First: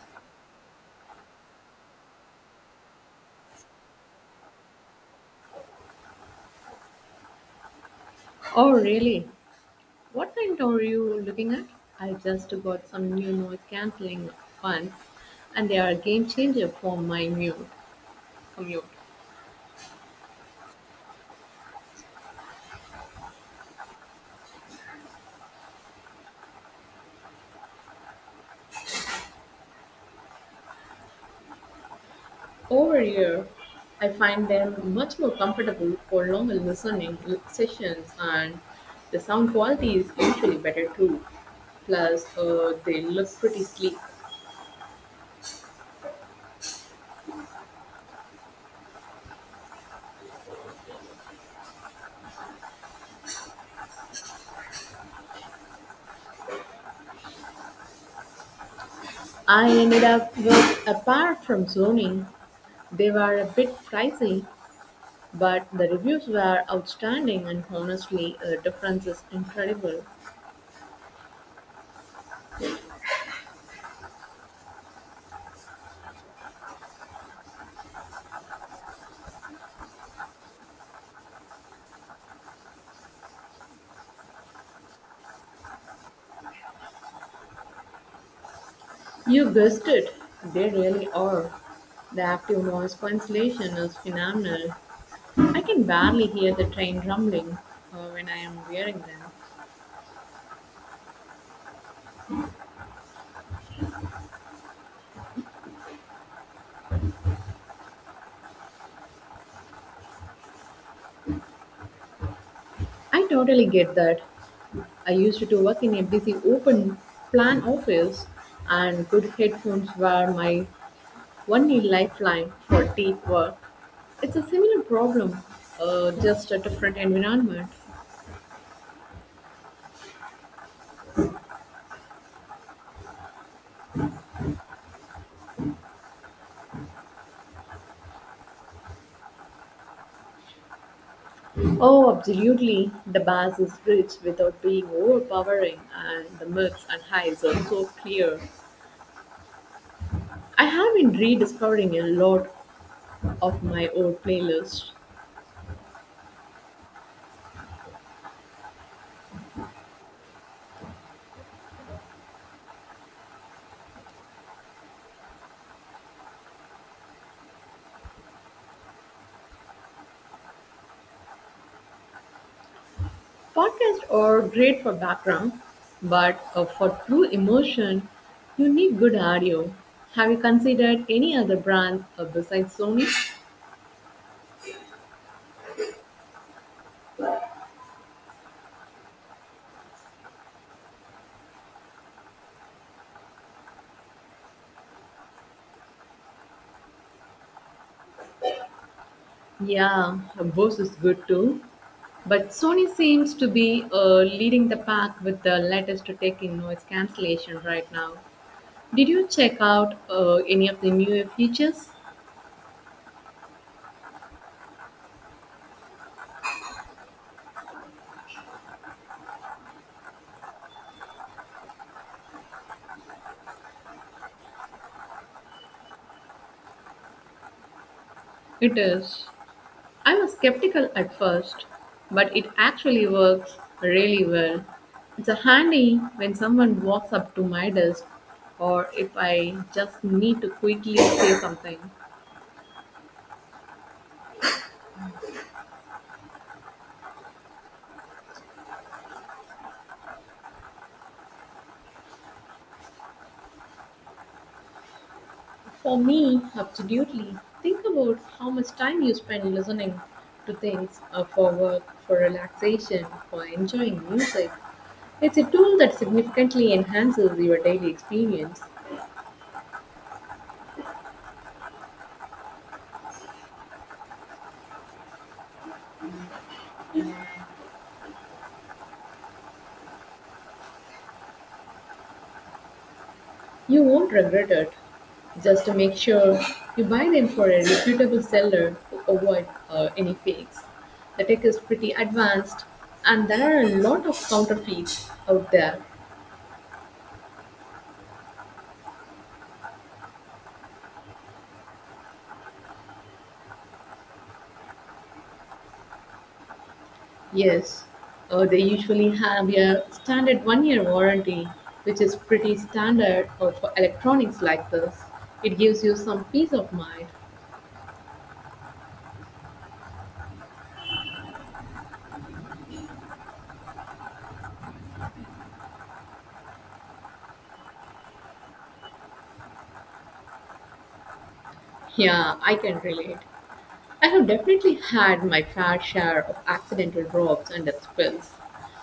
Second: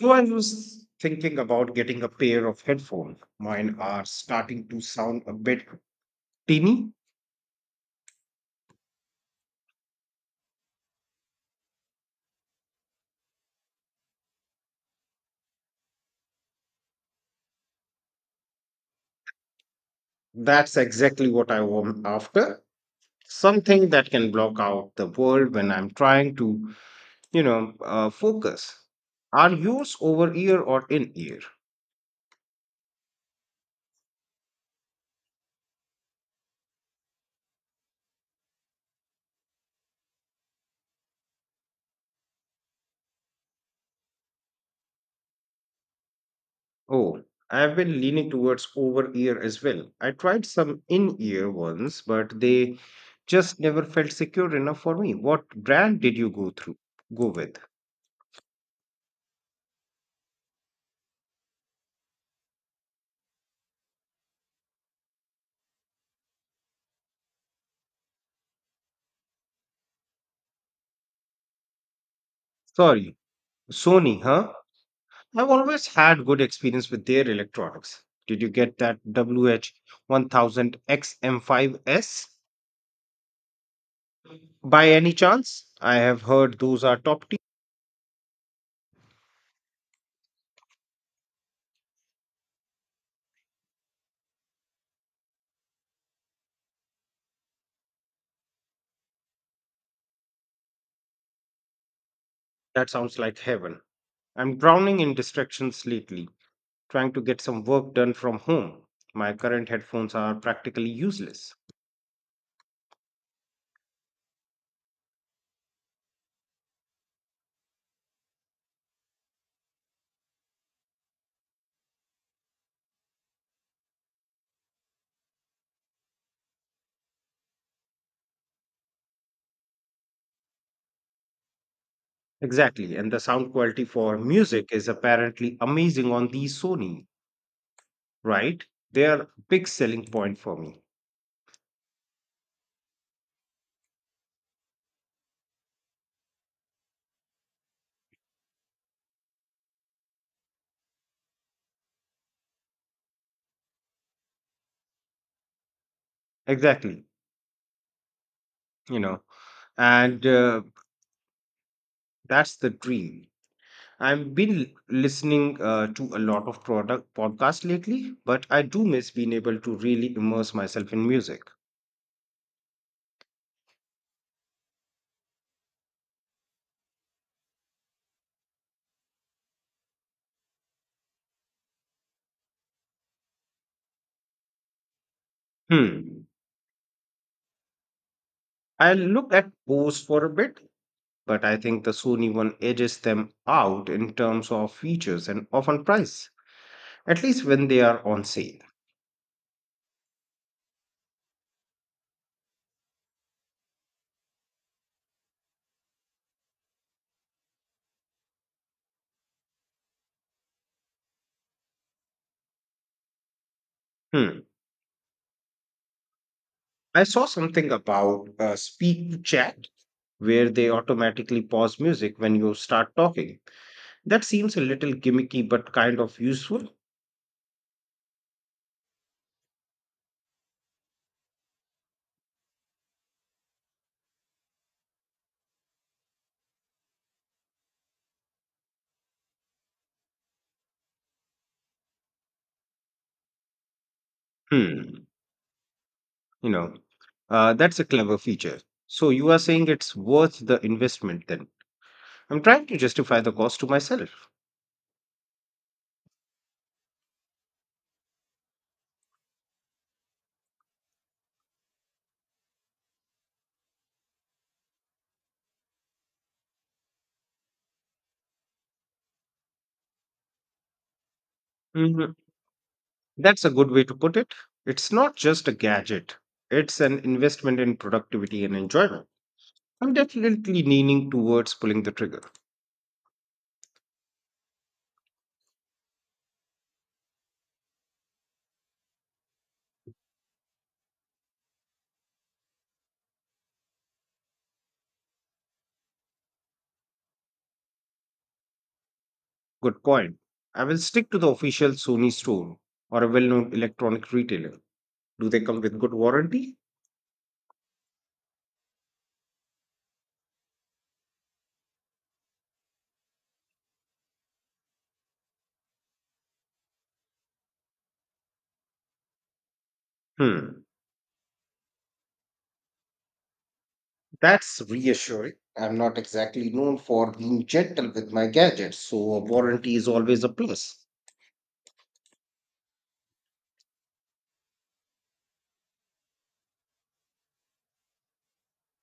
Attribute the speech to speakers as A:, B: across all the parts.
A: So I was thinking about getting a pair of headphones. Mine are starting to sound a bit tinny.
B: Oh, really? What kind are you looking at? I just got some new noise cancelling ones, and they are a game changer for my new commute.
A: That's exactly what I want after. Something that can block out the world when I'm trying to, focus. Are yours over ear or in ear?
B: Over here, I find them much more comfortable for longer listening sessions, and the sound quality is usually better too. Plus, they look pretty sleek.
A: Oh, I've been leaning towards over ear as well. I tried some in ear ones, but they just never felt secure enough for me. What brand did you go through? Go with?
B: I ended up with, apart from zoning, they were a bit pricey, but the reviews were outstanding, and honestly, the difference is incredible.
A: Sorry Sony, huh? I've always had good experience with their electronics. Did you get that wh 1000 xm five S by any chance? I have heard those are top tier.
B: You guessed it, they really are. The active noise cancellation is phenomenal. I can barely hear the train rumbling when I am wearing them.
A: That sounds like heaven. I'm drowning in distractions lately, trying to get some work done from home. My current headphones are practically useless.
B: I totally get that. I used to work in a busy open plan office, and good headphones were my only lifeline for deep work. It's a similar problem, just a different environment.
A: Exactly, and the sound quality for music is apparently amazing on the Sony, right? They are a big selling point for me.
B: Oh, absolutely. The bass is rich without being overpowering, and the mids and highs are so clear. I have been rediscovering a lot of my old playlists.
A: Exactly. You know, and That's the dream. I've been listening, to a lot of product podcasts lately, but I do miss being able to really immerse myself in music.
B: Podcasts are great for background, but for true emotion, you need good audio. Have you considered any other brands besides Sony?
A: hmm I looked at bose for a bit, but I think the sony one edges them out in terms of features and often price, at least when they are on sale.
B: Yeah, Bose is good too. But Sony seems to be leading the pack with the latest tech in noise cancellation right now. Did you check out any of the newer features?
A: hmm I saw something about, speak to chat, where they automatically pause music when you start talking. That seems a little gimmicky but kind of useful.
B: It is. I was skeptical at first, but it actually works really well. It's a handy when someone walks up to my desk or if I just need to quickly say something.
A: Hmm, you know, that's a clever feature. So you are saying it's worth the investment then. I'm trying to justify the cost to myself.
B: For me, absolutely. Think about how much time you spend listening to things for work, for relaxation, for enjoying music. It's a tool that significantly enhances your daily experience.
A: hmm That's a good way to put it. It's not just a gadget, it's an investment in productivity and enjoyment. I'm definitely leaning towards pulling the trigger.
B: You won't regret it. Just to make sure you buy them for a reputable seller to avoid any fakes. The tech is pretty advanced, and there are a lot of counterfeits out there.
A: Good point. I will stick to the official Sony store or a well known electronic retailer. Do they come with good warranty?
B: Yes, they usually have a standard 1-year warranty, which is pretty standard for electronics like this. It gives you some peace of mind.
A: Hmm. That's reassuring. I'm not exactly known for being gentle with my gadgets, so a warranty is always a plus.
B: Yeah, I can relate. I have definitely had my fair share of accidental drops and spills.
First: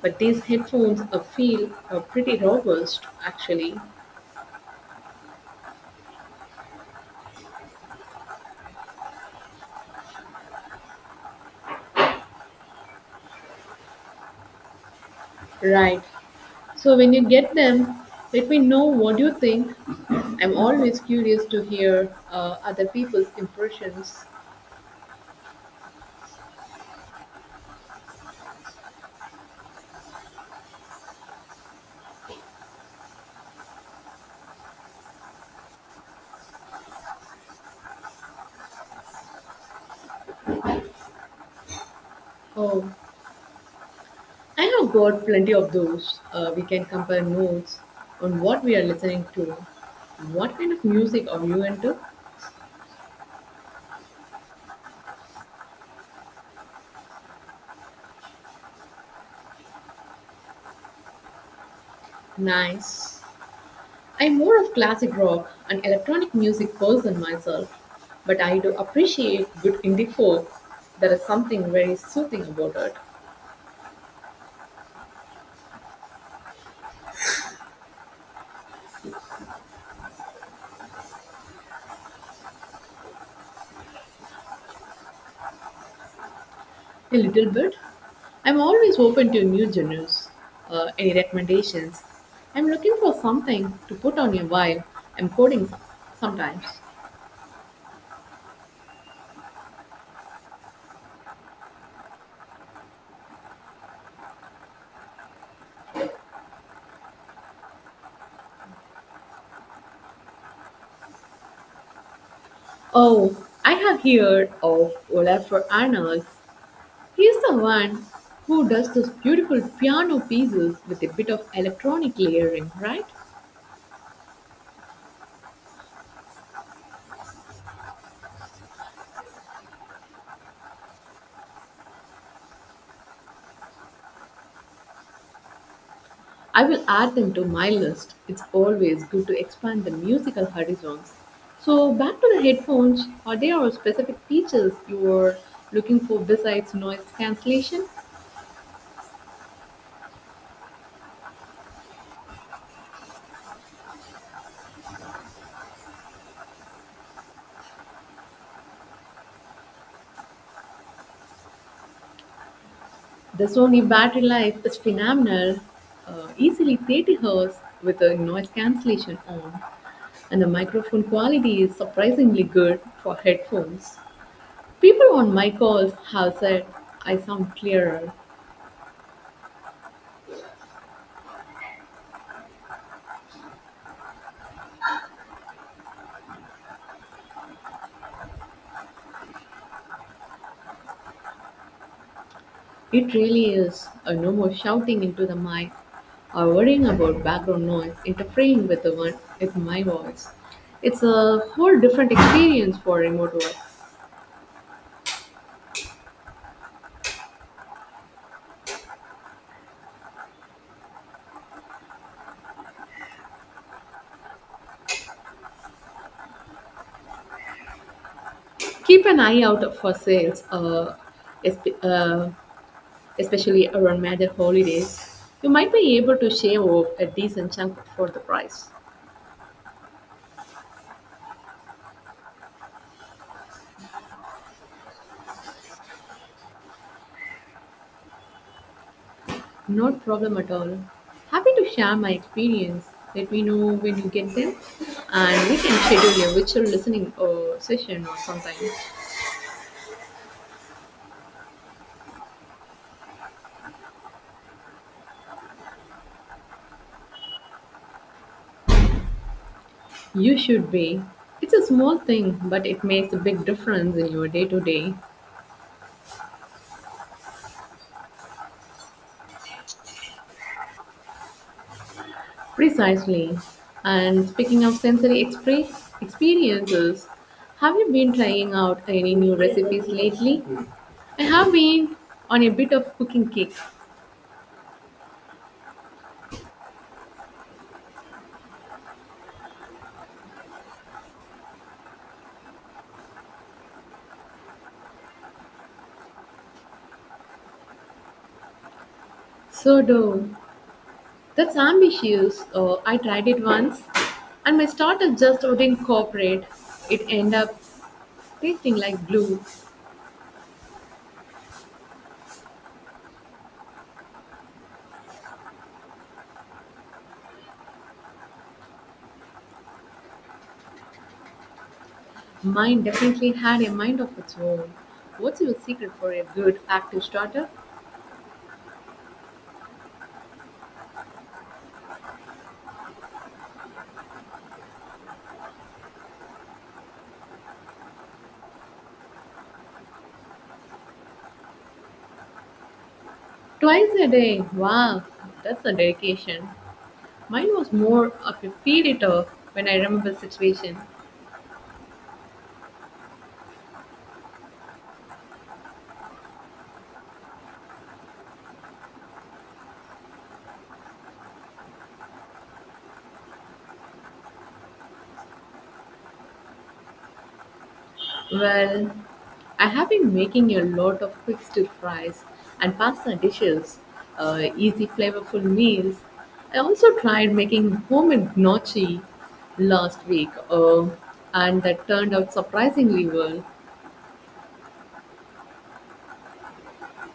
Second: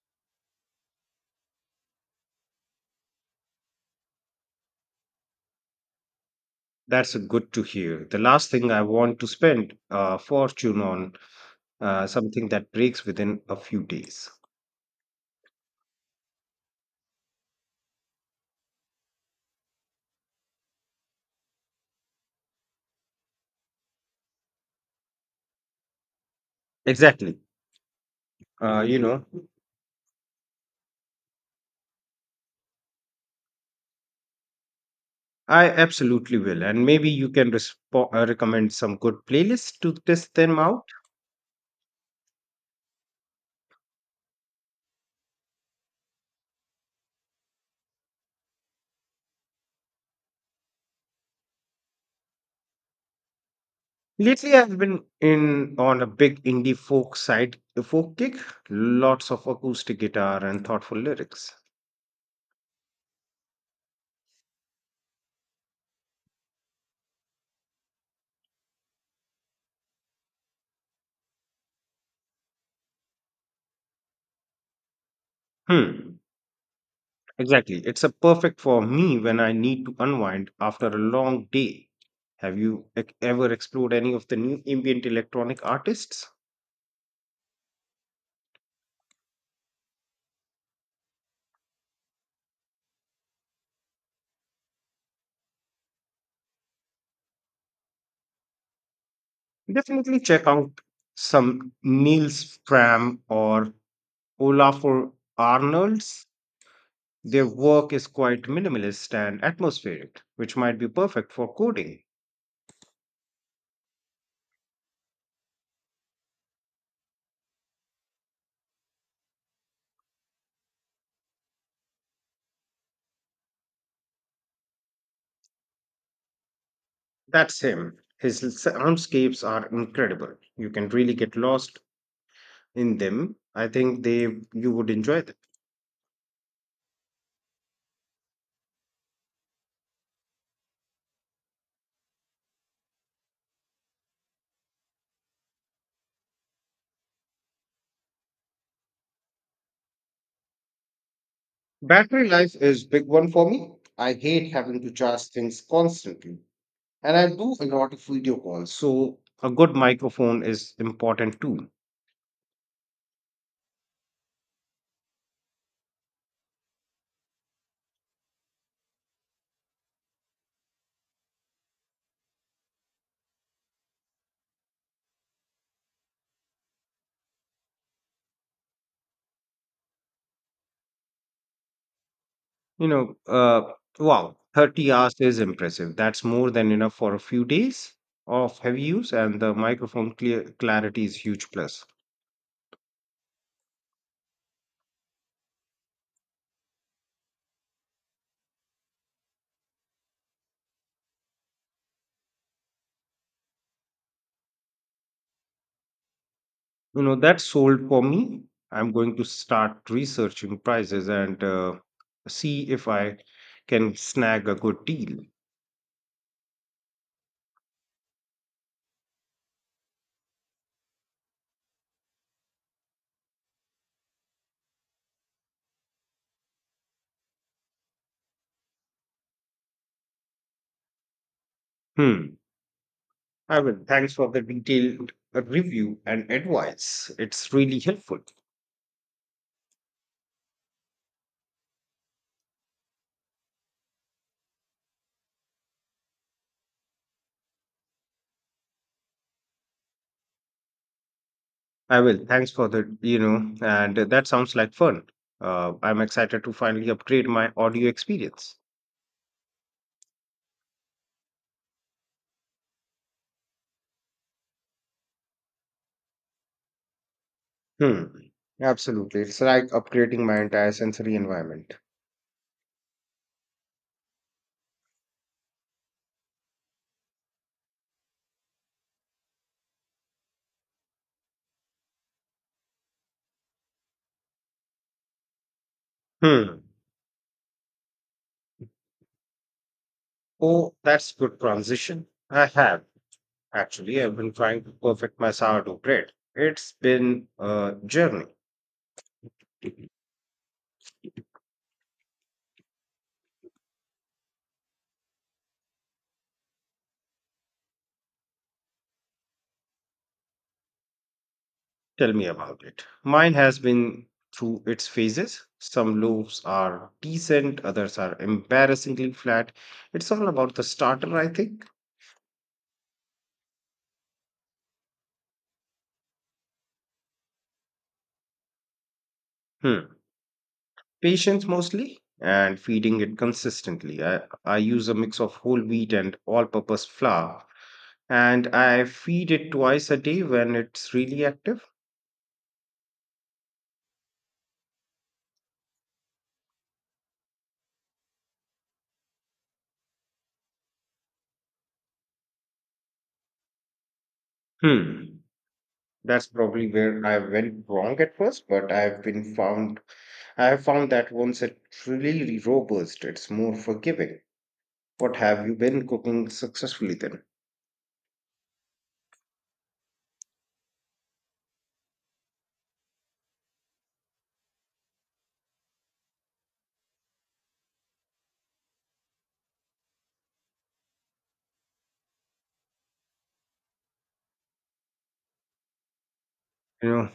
B: But these headphones feel pretty robust, actually.
A: That's good to hear. The last thing I want to spend a fortune on, something that breaks within a few days.
B: Right. So when you get them, let me know what you think. I'm always curious to hear other people's impressions.
A: Exactly. Uh, you know, I absolutely will. And maybe you can recommend some good playlists to test them out.
B: Oh, I have got plenty of those. We can compare notes on what we are listening to. What kind of music are you into?
A: Lately, I've been in on a big indie folk side, folk kick, lots of acoustic guitar and thoughtful lyrics.
B: Nice. I'm more of classic rock and electronic music person myself, but I do appreciate good indie folk. There is something very soothing about it.
A: Hmm. Exactly. It's a perfect for me when I need to unwind after a long day. Have you ever explored any of the new ambient electronic artists?
B: A little bit. I'm always open to new genres. Any recommendations? I'm looking for something to put on a while I'm sometimes.
A: Definitely check out some Niels Fram or Olafur Arnolds. Their work is quite minimalist and atmospheric, which might be perfect for coding.
B: Oh, I have heard of Olafur Arnalds. He's the one who does those beautiful piano pieces with a bit of electronic layering, right?
A: That's him. His soundscapes are incredible. You can really get lost in them. I think they you would enjoy them.
B: I will add them to my list. It's always good to expand the musical horizons. So, back to the headphones, are there specific features you are looking for besides noise cancellation?
A: Battery life is big one for me. I hate having to charge things constantly. And I do a lot of video calls, so a good microphone is important too.
B: The Sony battery life is phenomenal, easily 30 Hz with the noise cancellation on, and the microphone quality is surprisingly good for headphones. People on my calls have said I sound clearer.
A: You know, uh, wow, 30 hours is impressive. That's more than enough for a few days of heavy use, and the microphone clear clarity is huge plus.
B: It really is. No more shouting into the mic or worrying about background noise interfering with the one with my voice. It's a whole different experience for remote work.
A: That sold for me. I'm going to start researching prices and, see if I can snag a good deal.
B: Keep an eye out for sales, esp- uh, especially around major holidays. You might be able to shave off a decent chunk for the price.
A: hmm I will. Thanks for the detailed, review and advice. It's really helpful.
B: No problem at all. Happy to share my experience. Let me know when you get them, and we can schedule a virtual listening session or something.
A: I will. Thanks for the, and, that sounds like fun. I'm excited to finally upgrade my audio experience.
B: You should be. It's a small thing, but it makes a big difference in your day to day.
A: hmm Absolutely, it's like upgrading my entire sensory environment.
B: Precisely. And speaking of experiences, have you been trying out any new recipes lately? I have been on a bit of cooking kick.
A: hmm oh, that's good transition. I have. Actually, I've been trying to perfect my sourdough bread. It's been a journey.
B: So do. That's ambitious. I tried it once, and my starter just wouldn't cooperate. It ended up tasting like glue.
A: Tell me about it. Mine has been through its phases. Some loaves are decent, others are embarrassingly flat. It's all about the starter, I think.
B: Mine definitely had a mind of its own. What's your secret for a good active starter?
A: Hmm. Patience mostly and feeding it consistently. I use a mix of whole wheat and all purpose flour, and I feed it twice a day when it's really active.
B: Twice a day. Wow, that's a dedication. Mine was more of a feed it off when I remember situation.
A: Hmm. That's probably where I went wrong at first, but I have found that once it's really robust, it's more forgiving. What have you been cooking successfully then?
B: Well, I have been making a lot of quick stir fries and pasta dishes, easy flavorful meals. I also tried making homemade gnocchi last week, and that turned out surprisingly well.
A: You know,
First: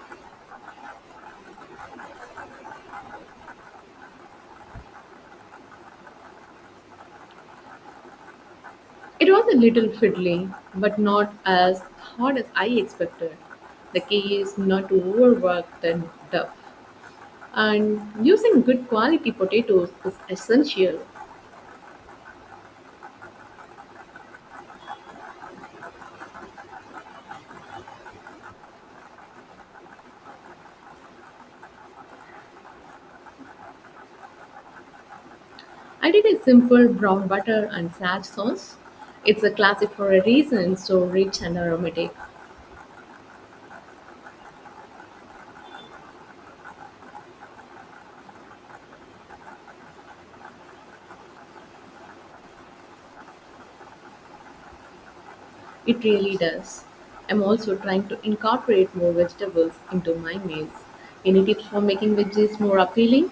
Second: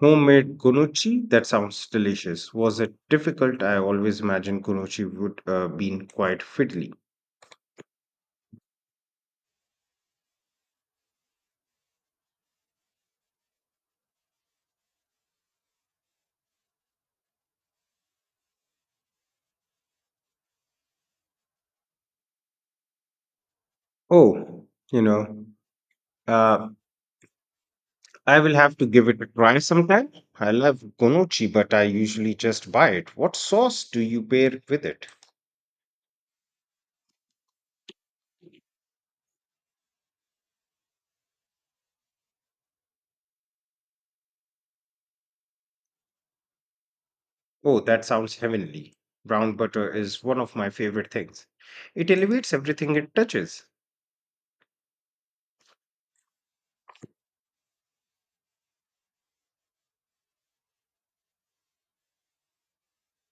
A: Homemade kunuchi, that sounds delicious. Was it difficult? I always imagined kunuchi would, been quite fiddly.
B: It was a little fiddly, but not as hard as I expected. The key is not to overwork the dough, and using good quality potatoes is essential.
A: Oh, you know, uh, I will have to give it a try sometime. I love kunuchi, but I usually just buy it. What sauce do you pair with it?
B: I did a simple brown butter and sad sauce. It's a classic for a reason, so rich and aromatic.
A: Oh, that sounds heavenly. Brown butter is one of my favorite things. It elevates everything it touches.
B: It really does. I'm also trying to incorporate more vegetables into my meals. Any tips for making veggies more appealing?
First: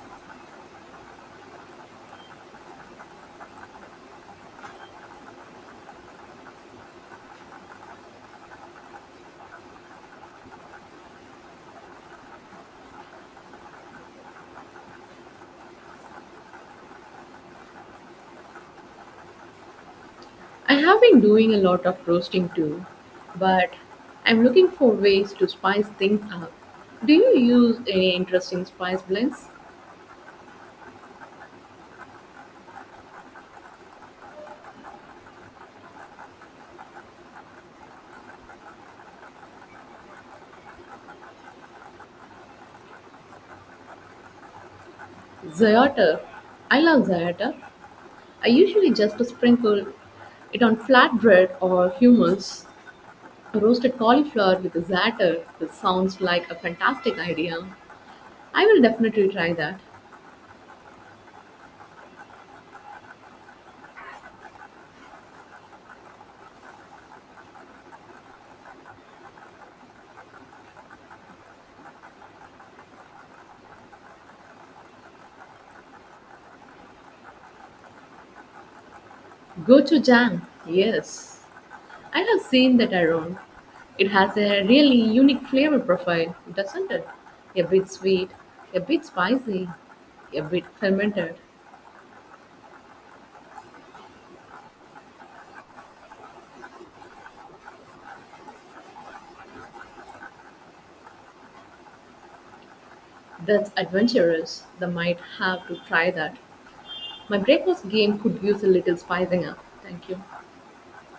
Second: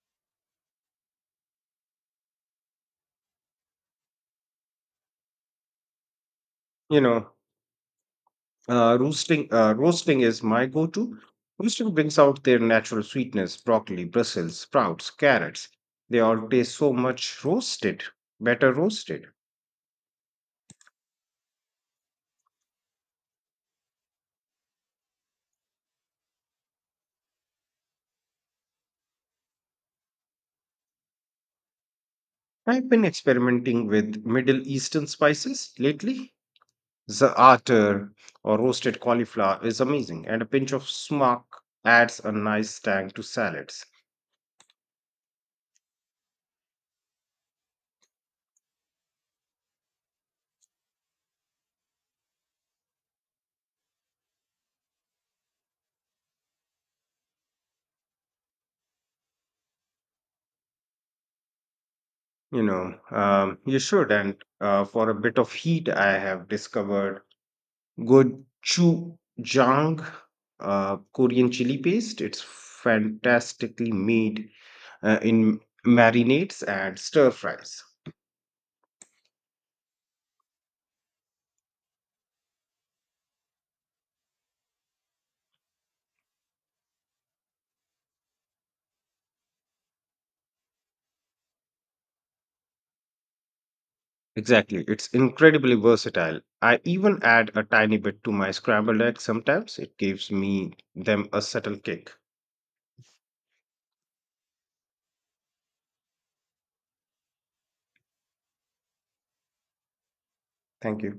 A: You know, roasting is my go-to. Roasting brings out their natural sweetness, broccoli, Brussels sprouts, carrots. They all taste better roasted.
B: I have been doing a lot of roasting too, but I'm looking for ways to spice things up. Do you use any interesting spice blends?
A: I've been experimenting with Middle Eastern spices lately. Za'atar or roasted cauliflower is amazing, and a pinch of smock adds a nice tang to salads.
B: Za'atar. I love za'atar. I usually just sprinkle it on flatbread or hummus. A roasted cauliflower with za'atar. This sounds like a fantastic idea. I will definitely try that.
A: You should. And, for a bit of heat, I have discovered gochujang, Korean chili paste. It's fantastically made, in marinades and stir fries.
B: Gochujang. Yes. I have seen that around. It has a really unique flavor profile, doesn't it? A bit sweet, a bit spicy, a bit fermented.
A: Exactly. It's incredibly versatile. I even add a tiny bit to my scrambled eggs sometimes. It gives me them a subtle kick.
B: That's adventurous. They might have to try that. My breakfast game could use a little spicing up. Thank you.
A: Thank you.